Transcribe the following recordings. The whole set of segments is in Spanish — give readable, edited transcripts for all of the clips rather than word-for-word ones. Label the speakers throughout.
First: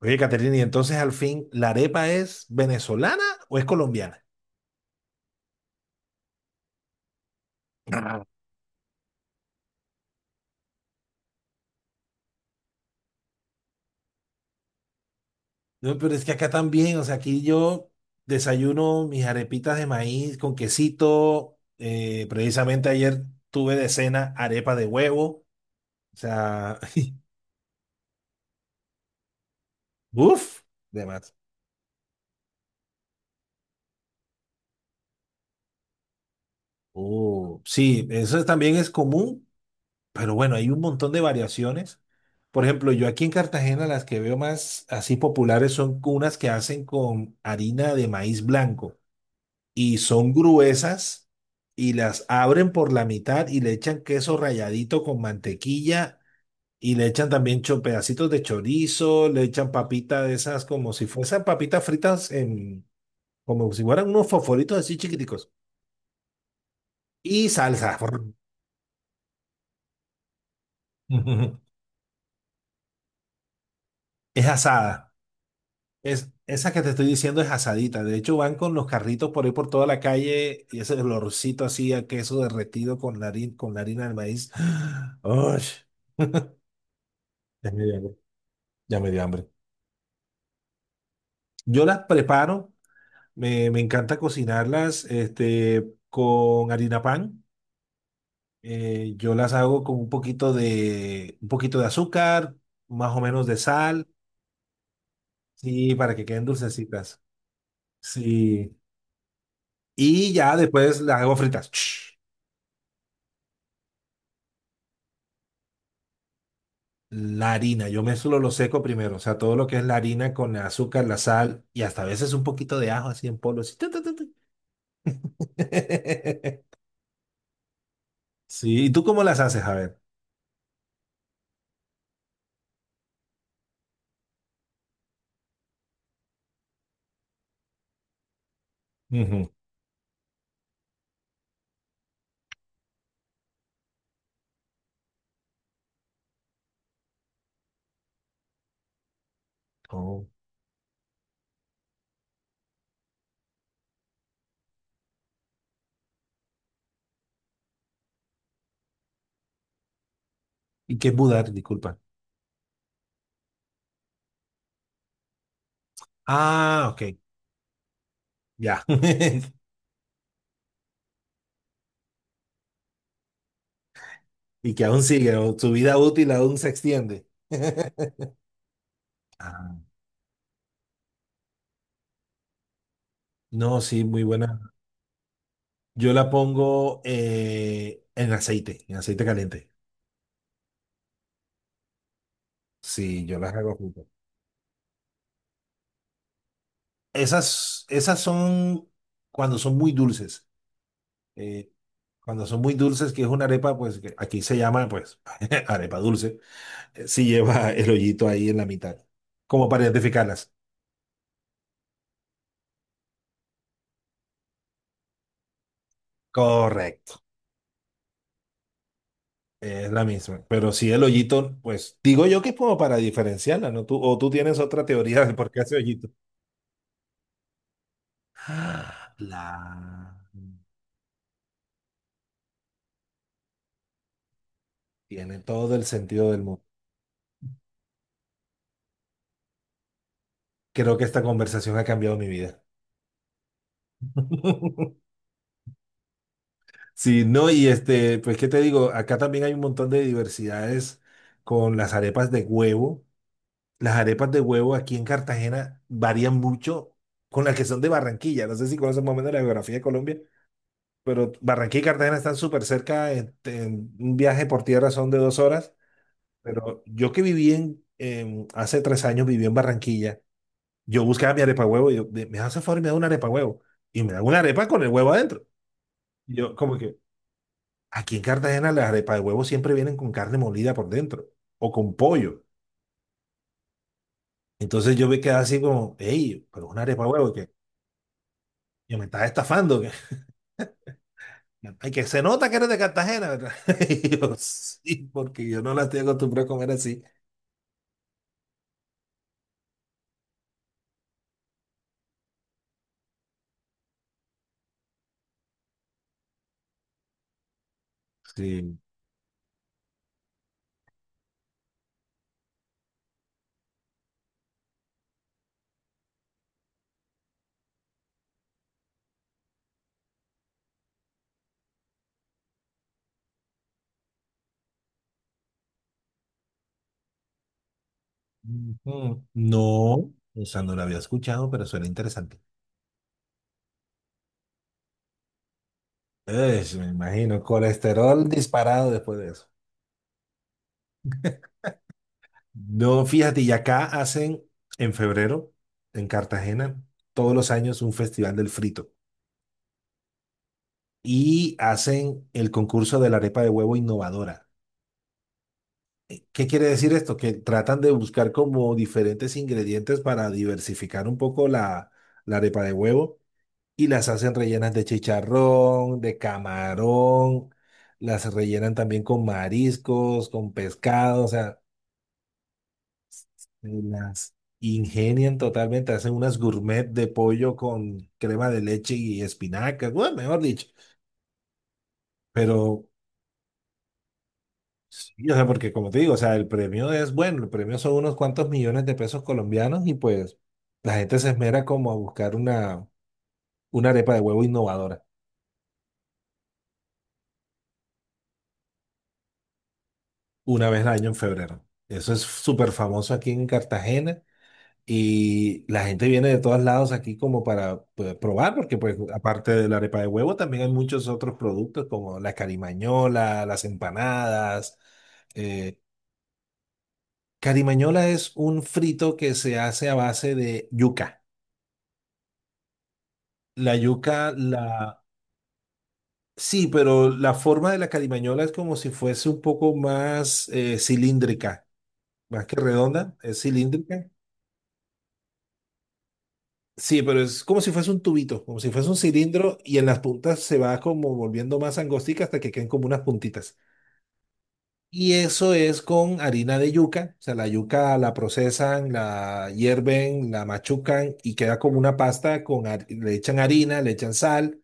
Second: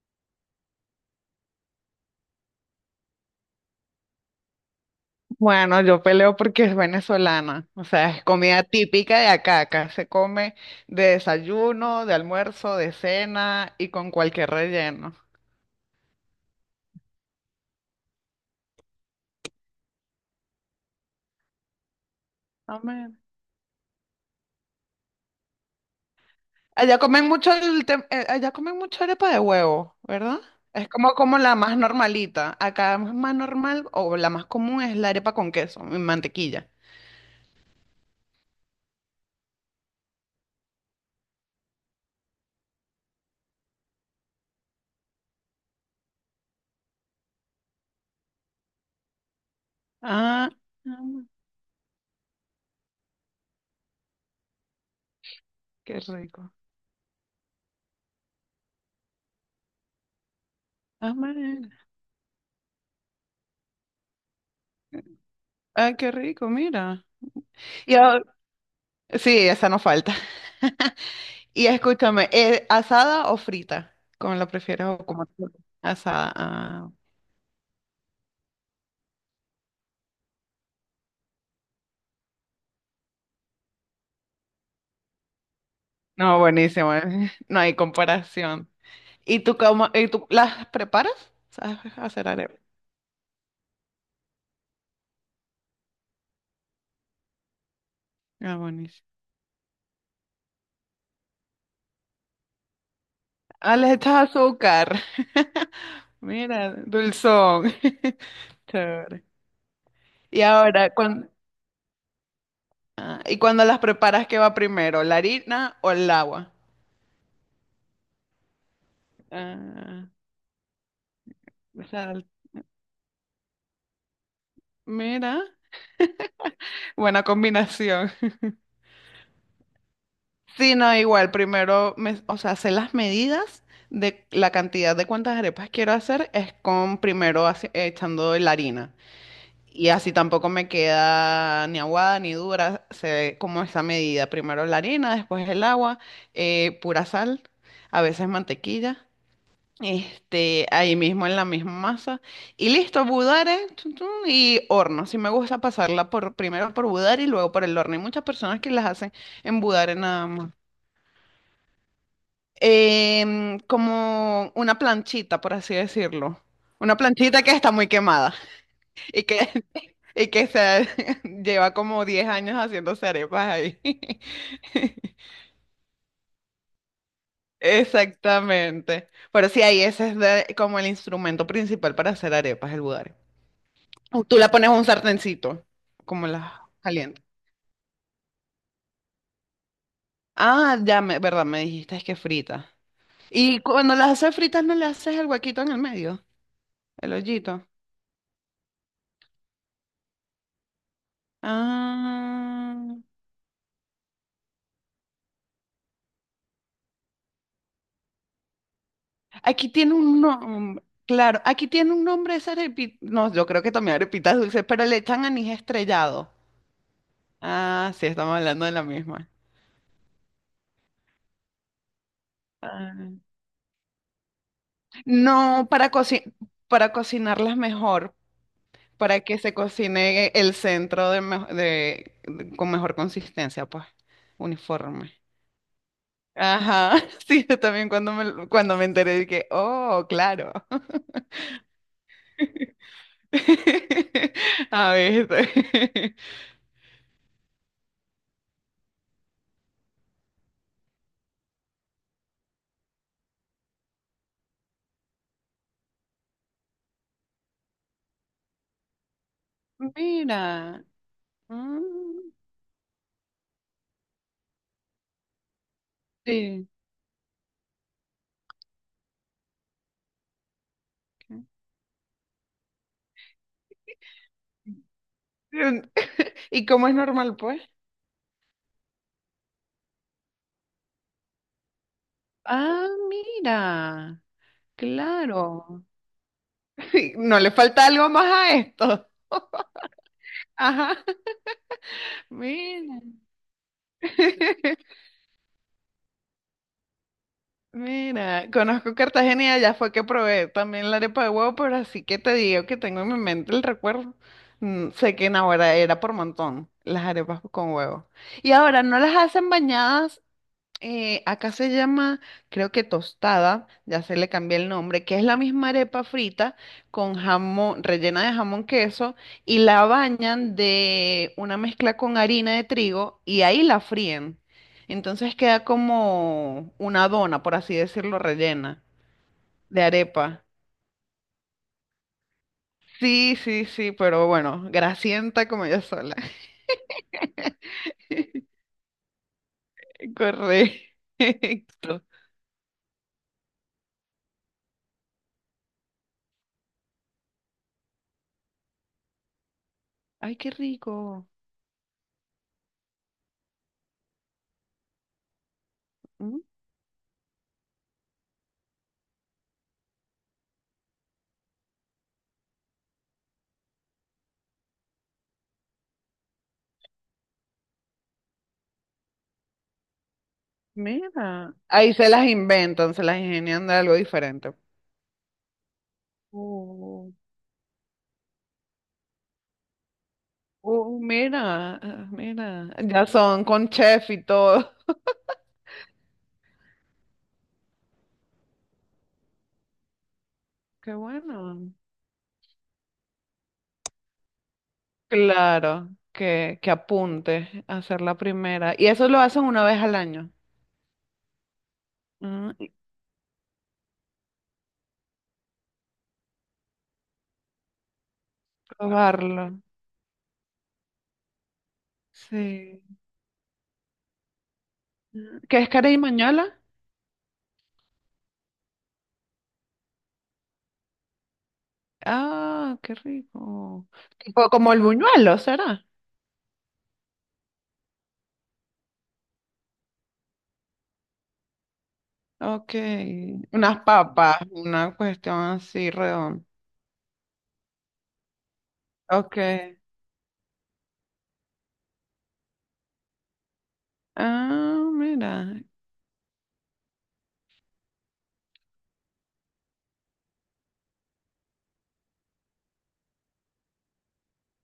Speaker 1: Oye, Caterina, y entonces al fin, ¿la arepa es venezolana o es colombiana?
Speaker 2: Bueno, yo peleo porque es venezolana, o sea,
Speaker 1: Ah.
Speaker 2: es comida típica de acá, acá se come de desayuno, de almuerzo, de cena y con cualquier relleno.
Speaker 1: No, pero es que acá también, o sea, aquí yo desayuno mis arepitas de maíz con quesito. Precisamente
Speaker 2: Amén.
Speaker 1: ayer tuve de cena arepa de huevo. O sea,
Speaker 2: Allá comen mucho allá comen mucho arepa de huevo, ¿verdad?
Speaker 1: uff,
Speaker 2: Es como
Speaker 1: demás.
Speaker 2: como la más normalita. Acá es más normal o la más común es la arepa con queso y mantequilla.
Speaker 1: Oh sí, eso también es común, pero bueno, hay un montón de variaciones. Por ejemplo, yo aquí en Cartagena las que veo más así populares son unas que hacen con harina de maíz blanco, y son
Speaker 2: Ah,
Speaker 1: gruesas
Speaker 2: amén.
Speaker 1: y las abren por la mitad y le echan queso ralladito con
Speaker 2: Qué
Speaker 1: mantequilla
Speaker 2: rico.
Speaker 1: y le echan también pedacitos de chorizo, le echan papita de esas como si fuesen
Speaker 2: Amén.
Speaker 1: papitas fritas en, como si fueran unos fosforitos así chiquiticos
Speaker 2: Ah, qué rico, mira.
Speaker 1: y
Speaker 2: Y
Speaker 1: salsa.
Speaker 2: ahora- sí, esa no falta. Y escúchame, ¿asada o frita? ¿Cómo
Speaker 1: Es
Speaker 2: la prefieres o
Speaker 1: asada.
Speaker 2: cómo te gusta?
Speaker 1: Es,
Speaker 2: Asada.
Speaker 1: esa que te
Speaker 2: Ah.
Speaker 1: estoy diciendo es asadita. De hecho, van con los carritos por ahí por toda la calle y ese olorcito así a queso derretido con la harina del maíz. ¡Ush!
Speaker 2: No, buenísimo. No
Speaker 1: Es
Speaker 2: hay
Speaker 1: medio.
Speaker 2: comparación.
Speaker 1: Ya me dio hambre.
Speaker 2: ¿Y tú las preparas? ¿Sabes
Speaker 1: Yo las
Speaker 2: hacer arepa?
Speaker 1: preparo, me encanta cocinarlas este, con harina pan.
Speaker 2: Ah, buenísimo.
Speaker 1: Yo las hago con un poquito de azúcar, más o menos de
Speaker 2: Ah, les
Speaker 1: sal,
Speaker 2: echas azúcar.
Speaker 1: sí, para que queden
Speaker 2: Mira,
Speaker 1: dulcecitas.
Speaker 2: dulzón.
Speaker 1: Sí.
Speaker 2: Chévere.
Speaker 1: Y
Speaker 2: Y
Speaker 1: ya
Speaker 2: ahora,
Speaker 1: después las
Speaker 2: cuando,
Speaker 1: hago fritas. Ch,
Speaker 2: ¿Y cuando las preparas, qué va primero? ¿La harina o el agua?
Speaker 1: la harina, yo mezclo lo seco primero, o sea, todo lo que es la
Speaker 2: Ah,
Speaker 1: harina con el azúcar, la sal y
Speaker 2: o
Speaker 1: hasta a
Speaker 2: sea,
Speaker 1: veces un poquito de ajo así en polvo. Así, tu, tu, tu, tu.
Speaker 2: mira, buena combinación.
Speaker 1: Sí, ¿y tú cómo las haces? A ver.
Speaker 2: Sí, no, igual, primero, o sea, sé las medidas de la cantidad de cuántas arepas quiero hacer, es con primero echando la harina.
Speaker 1: Ujú.
Speaker 2: Y así tampoco me queda ni aguada ni dura, sé como esa medida. Primero la harina, después el agua, pura sal, a veces mantequilla,
Speaker 1: Oh.
Speaker 2: este, ahí mismo en la misma masa. Y listo, budare, tun, tun, y horno. Sí me gusta pasarla por, primero por budare y luego por el horno. Hay muchas personas que las hacen en budare nada más.
Speaker 1: ¿Y qué es mudar? Disculpa.
Speaker 2: Como una planchita, por así decirlo.
Speaker 1: Ah,
Speaker 2: Una
Speaker 1: ok,
Speaker 2: planchita que está muy quemada
Speaker 1: ya.
Speaker 2: y que, y que se lleva como 10 años haciéndose arepas ahí.
Speaker 1: Y que aún sigue, o su vida útil aún se extiende.
Speaker 2: Exactamente. Pero sí,
Speaker 1: Ah,
Speaker 2: ahí como el instrumento principal para hacer arepas, el budare.
Speaker 1: no, sí,
Speaker 2: O
Speaker 1: muy
Speaker 2: tú le pones
Speaker 1: buena.
Speaker 2: un sartencito,
Speaker 1: Yo
Speaker 2: como
Speaker 1: la
Speaker 2: las
Speaker 1: pongo
Speaker 2: calientes.
Speaker 1: en aceite caliente.
Speaker 2: Ah, ya, me, verdad, me dijiste es que frita.
Speaker 1: Sí, yo las
Speaker 2: Y
Speaker 1: hago
Speaker 2: cuando
Speaker 1: juntas.
Speaker 2: las haces fritas, ¿no le haces el huequito en el medio? El hoyito.
Speaker 1: Esas, esas son cuando son muy dulces. Eh, Cuando son muy
Speaker 2: Ah.
Speaker 1: dulces, que es una arepa, pues que aquí se llama, pues, arepa dulce. Si lleva el hoyito ahí en la mitad,
Speaker 2: Aquí
Speaker 1: como para
Speaker 2: tiene un
Speaker 1: identificarlas.
Speaker 2: nombre, claro, aquí tiene un nombre esa arepita, no, yo creo que también arepitas dulces, pero le echan anís estrellado.
Speaker 1: Correcto.
Speaker 2: Ah, sí, estamos hablando de la misma.
Speaker 1: Es la misma. Pero sí, el hoyito, pues digo yo que es como para
Speaker 2: Ah,
Speaker 1: diferenciarla, ¿no? Tú, o tú tienes otra teoría del por qué
Speaker 2: no,
Speaker 1: hace hoyito.
Speaker 2: para cocinarlas mejor,
Speaker 1: Ah,
Speaker 2: para que se
Speaker 1: la...
Speaker 2: cocine el centro de con mejor consistencia, pues, uniforme.
Speaker 1: Tiene todo el sentido del mundo.
Speaker 2: Ajá, sí, yo también cuando me enteré dije, oh, claro.
Speaker 1: Creo que esta conversación ha cambiado mi vida.
Speaker 2: A ver,
Speaker 1: Sí, no, y este, pues qué te digo, acá también hay un montón de diversidades con las arepas de huevo. Las arepas de huevo aquí en Cartagena varían mucho con las que son de Barranquilla. No sé si conoces más o menos la geografía de Colombia,
Speaker 2: mira.
Speaker 1: pero Barranquilla y Cartagena
Speaker 2: Mm.
Speaker 1: están súper cerca, este, en un viaje por tierra son de 2 horas,
Speaker 2: Sí.
Speaker 1: pero yo que viví en, hace 3 años viví en Barranquilla, yo buscaba mi arepa huevo, y yo, me hace favor y me da una arepa huevo, y me da una arepa con el huevo adentro. Y yo
Speaker 2: ¿Y
Speaker 1: como
Speaker 2: cómo es
Speaker 1: que,
Speaker 2: normal, pues?
Speaker 1: aquí en Cartagena las arepas de huevo siempre vienen con carne molida por dentro, o con pollo.
Speaker 2: Ah, mira,
Speaker 1: Entonces yo me quedé así
Speaker 2: claro.
Speaker 1: como, hey, pero una arepa de huevo,
Speaker 2: ¿No
Speaker 1: que
Speaker 2: le falta algo más a
Speaker 1: yo me
Speaker 2: esto?
Speaker 1: estaba estafando, que,
Speaker 2: Ajá.
Speaker 1: ay, que se nota que eres de
Speaker 2: Mira,
Speaker 1: Cartagena, ¿verdad? Y yo, sí, porque yo no la estoy acostumbrado a comer así.
Speaker 2: mira, conozco Cartagena y allá fue que probé también la arepa de huevo, pero así que te digo que tengo en mi mente el recuerdo. Mm, sé que en ahora era por montón las arepas con huevo. Y
Speaker 1: Sí.
Speaker 2: ahora no las hacen bañadas. Acá se llama, creo que tostada, ya se le cambió el nombre, que es la misma arepa frita con jamón, rellena de jamón queso y la bañan de una mezcla con harina de trigo y ahí la fríen. Entonces queda como una dona, por así decirlo, rellena
Speaker 1: Ujú.
Speaker 2: de
Speaker 1: No,
Speaker 2: arepa.
Speaker 1: o sea, no lo había escuchado, pero suena interesante.
Speaker 2: Sí, pero bueno, grasienta como yo sola.
Speaker 1: Es, me imagino, colesterol disparado después de eso.
Speaker 2: Correcto.
Speaker 1: No, fíjate, y acá hacen en febrero, en Cartagena, todos los años un festival del frito.
Speaker 2: Ay, qué rico.
Speaker 1: Y hacen el concurso de la arepa de huevo innovadora.
Speaker 2: Mm.
Speaker 1: ¿Qué quiere decir esto? Que tratan de buscar como diferentes ingredientes para diversificar un poco la, la arepa de huevo. Y las hacen rellenas de chicharrón, de camarón, las rellenan también con mariscos, con pescado, o
Speaker 2: Mira,
Speaker 1: sea,
Speaker 2: ahí se las inventan, se las ingenian de algo
Speaker 1: las
Speaker 2: diferente.
Speaker 1: ingenian totalmente, hacen unas gourmet de
Speaker 2: Oh,
Speaker 1: pollo con crema de leche y espinacas, bueno, mejor dicho,
Speaker 2: oh, mira, ah, mira,
Speaker 1: pero
Speaker 2: ya son con chef y todo.
Speaker 1: sí, o sea, porque como te digo, o sea, el premio es bueno, el premio son unos cuantos millones de pesos colombianos y pues la
Speaker 2: Qué
Speaker 1: gente se esmera
Speaker 2: bueno.
Speaker 1: como a buscar una arepa de huevo innovadora
Speaker 2: Claro, que apunte a hacer la primera. Y eso lo hacen una vez al año.
Speaker 1: una vez al año en febrero. Eso es
Speaker 2: Ah,
Speaker 1: súper
Speaker 2: y
Speaker 1: famoso aquí en Cartagena. Y la gente viene de todos lados aquí como para pues, probar, porque pues aparte
Speaker 2: probarlo.
Speaker 1: de la arepa de huevo también hay muchos otros productos como la
Speaker 2: Sí.
Speaker 1: carimañola, las empanadas.
Speaker 2: Ah, ¿qué es
Speaker 1: Eh,
Speaker 2: carey mañola?
Speaker 1: Carimañola es un frito que se hace a base de yuca.
Speaker 2: Ah, qué
Speaker 1: La
Speaker 2: rico.
Speaker 1: yuca,
Speaker 2: Tipo
Speaker 1: la...
Speaker 2: como el buñuelo, ¿será?
Speaker 1: Sí, pero la forma de la carimañola es como si fuese un poco más cilíndrica, más que
Speaker 2: Ok.
Speaker 1: redonda, es
Speaker 2: Unas
Speaker 1: cilíndrica.
Speaker 2: papas, una cuestión así redonda.
Speaker 1: Sí, pero es como si fuese un tubito, como si fuese un
Speaker 2: Ok.
Speaker 1: cilindro y en las puntas se va como volviendo más angostica hasta que queden como unas puntitas.
Speaker 2: Ah,
Speaker 1: Y eso
Speaker 2: mira.
Speaker 1: es con harina de yuca, o sea, la yuca la procesan, la hierven, la machucan y queda como una pasta con, le echan harina, le echan sal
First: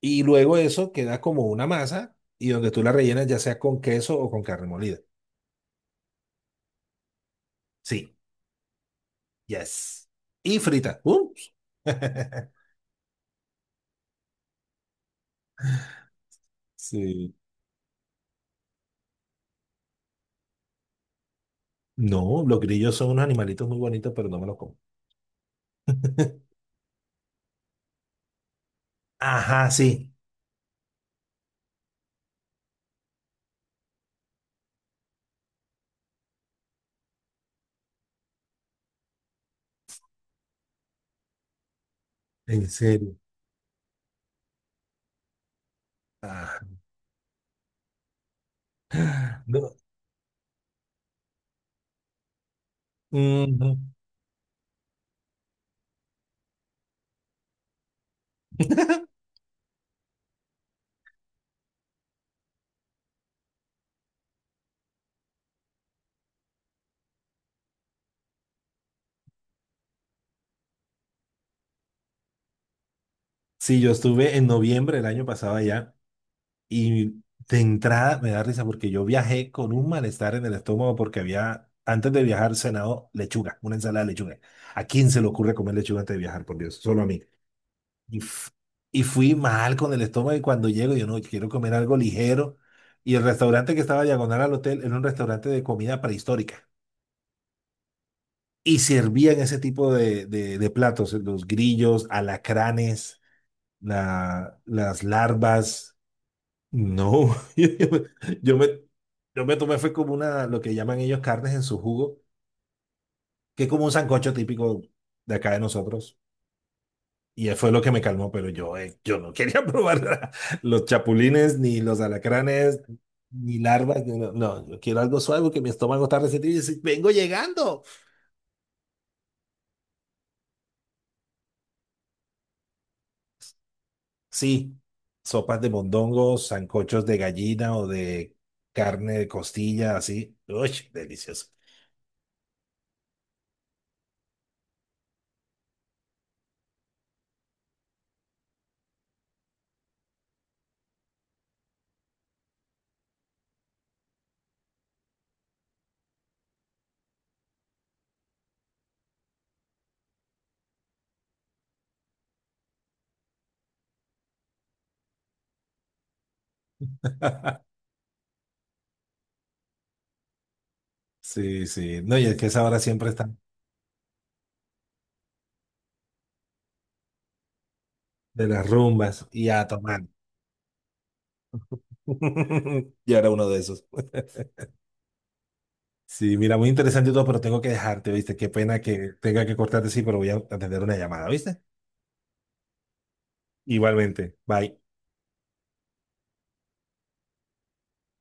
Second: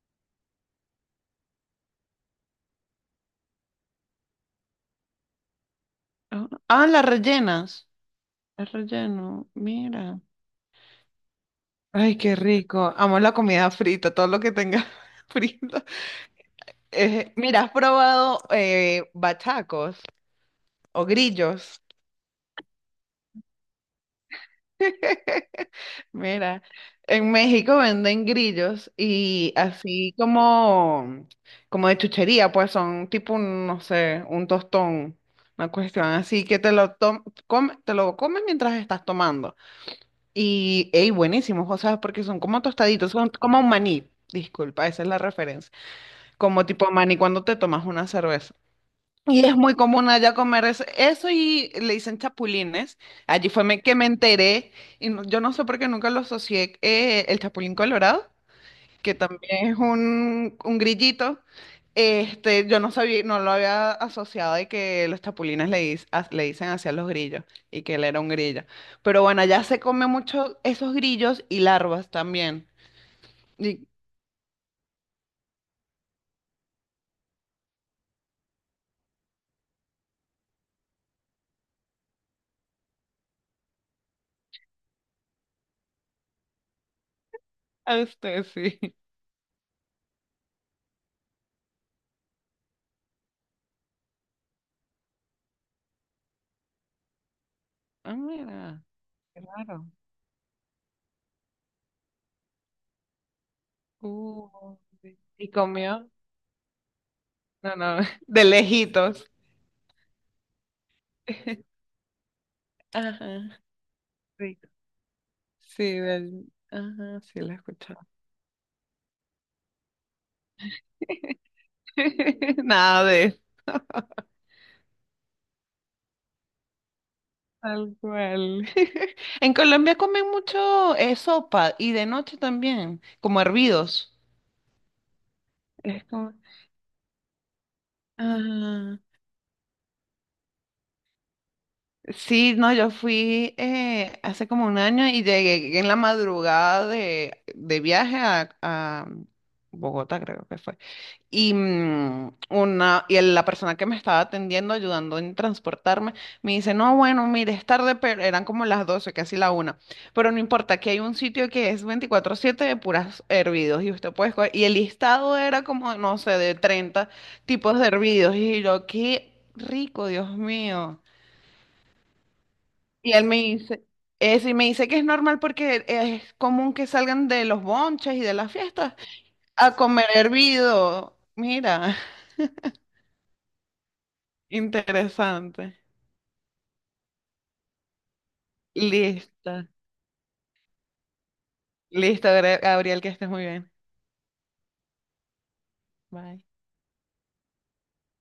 Speaker 1: y luego eso queda como una masa y donde tú la rellenas ya sea con queso o con carne molida.
Speaker 2: Ah, ah, las rellenas.
Speaker 1: Sí,
Speaker 2: El relleno,
Speaker 1: yes.
Speaker 2: mira.
Speaker 1: Y frita. ¡Uh!
Speaker 2: Ay, qué rico. Amo la comida frita, todo lo que tenga frito.
Speaker 1: Sí.
Speaker 2: Mira, ¿has probado bachacos o grillos?
Speaker 1: No, los grillos son unos animalitos muy bonitos, pero no me los como.
Speaker 2: Mira, en México venden grillos y
Speaker 1: Ajá, sí,
Speaker 2: así como, como de chuchería, pues son tipo un, no sé, un tostón, una cuestión así que te lo comes mientras estás tomando. Y, ey, buenísimos, o sea, porque son como
Speaker 1: en
Speaker 2: tostaditos,
Speaker 1: serio.
Speaker 2: son como un maní, disculpa, esa es la referencia,
Speaker 1: Ajá.
Speaker 2: como tipo maní cuando te tomas una cerveza. Y es muy
Speaker 1: No,
Speaker 2: común allá comer eso, eso y le dicen chapulines,
Speaker 1: ujú.
Speaker 2: que me enteré, y yo no sé por qué nunca lo asocié, el chapulín colorado, que también es un grillito. Este, yo no sabía, no lo había asociado de que los chapulines le dicen hacia los grillos y que él era un grillo. Pero bueno, allá se come mucho esos grillos y larvas también.
Speaker 1: Sí,
Speaker 2: Y
Speaker 1: yo estuve en noviembre del año pasado allá y de entrada me da risa porque yo viajé con un malestar en el estómago porque había, antes de viajar, cenado lechuga, una ensalada de lechuga. ¿A quién se le ocurre comer lechuga antes de viajar, por Dios? Solo a mí.
Speaker 2: a
Speaker 1: Y,
Speaker 2: usted sí.
Speaker 1: y fui mal con el estómago y cuando llego yo no, quiero comer algo ligero. Y el restaurante que estaba diagonal al hotel era un restaurante de comida prehistórica,
Speaker 2: Ah,
Speaker 1: y
Speaker 2: mira,
Speaker 1: servían
Speaker 2: qué
Speaker 1: ese
Speaker 2: raro.
Speaker 1: tipo de, de platos, los grillos, alacranes, las
Speaker 2: Sí. Y
Speaker 1: larvas.
Speaker 2: comió,
Speaker 1: No,
Speaker 2: no, no, de
Speaker 1: yo me, yo me
Speaker 2: lejitos.
Speaker 1: yo me tomé, fue como una, lo que llaman ellos carnes en su jugo,
Speaker 2: Ajá,
Speaker 1: que es como un sancocho
Speaker 2: rico.
Speaker 1: típico de acá de
Speaker 2: Sí,
Speaker 1: nosotros.
Speaker 2: del, ajá, sí
Speaker 1: Y
Speaker 2: la he
Speaker 1: fue lo que me
Speaker 2: escuchado.
Speaker 1: calmó, pero yo, yo no quería probar los chapulines, ni los alacranes,
Speaker 2: Nada de
Speaker 1: ni larvas. No, no, yo quiero algo suave porque mi estómago está resentido y dice, vengo llegando.
Speaker 2: tal cual. En Colombia comen mucho sopa y de noche también, como hervidos.
Speaker 1: Sí, sopas de
Speaker 2: Es como...
Speaker 1: mondongos, sancochos de gallina o de
Speaker 2: Ajá.
Speaker 1: carne de costilla, así. Uy, delicioso.
Speaker 2: Sí, no, yo fui hace como un año y llegué en la madrugada de viaje a Bogotá, creo que fue. Y, mm, una, y la persona que me estaba atendiendo, ayudando en transportarme, me dice, no, bueno, mire, es tarde, pero eran como las 12 casi la 1. Pero no importa, aquí hay un sitio que es 24/7 de puras hervidos y usted puede escoger. Y el listado era como, no sé, de 30 tipos de hervidos. Y yo, qué rico, Dios mío.
Speaker 1: Sí, sí. No, y es que esa hora siempre
Speaker 2: Y él me
Speaker 1: están
Speaker 2: dice, eso y me dice que es normal porque es común que salgan de los bonches y de
Speaker 1: de
Speaker 2: las
Speaker 1: las
Speaker 2: fiestas
Speaker 1: rumbas y a
Speaker 2: a
Speaker 1: tomar.
Speaker 2: comer hervido. Mira,
Speaker 1: Y era uno de esos.
Speaker 2: interesante.
Speaker 1: Sí, mira, muy interesante y todo, pero tengo que dejarte, ¿viste? Qué pena que tenga que
Speaker 2: Lista.
Speaker 1: cortarte, sí, pero voy a atender una llamada, ¿viste?
Speaker 2: Listo, Gabriel, que estés muy bien.
Speaker 1: Igualmente. Bye.
Speaker 2: Bye.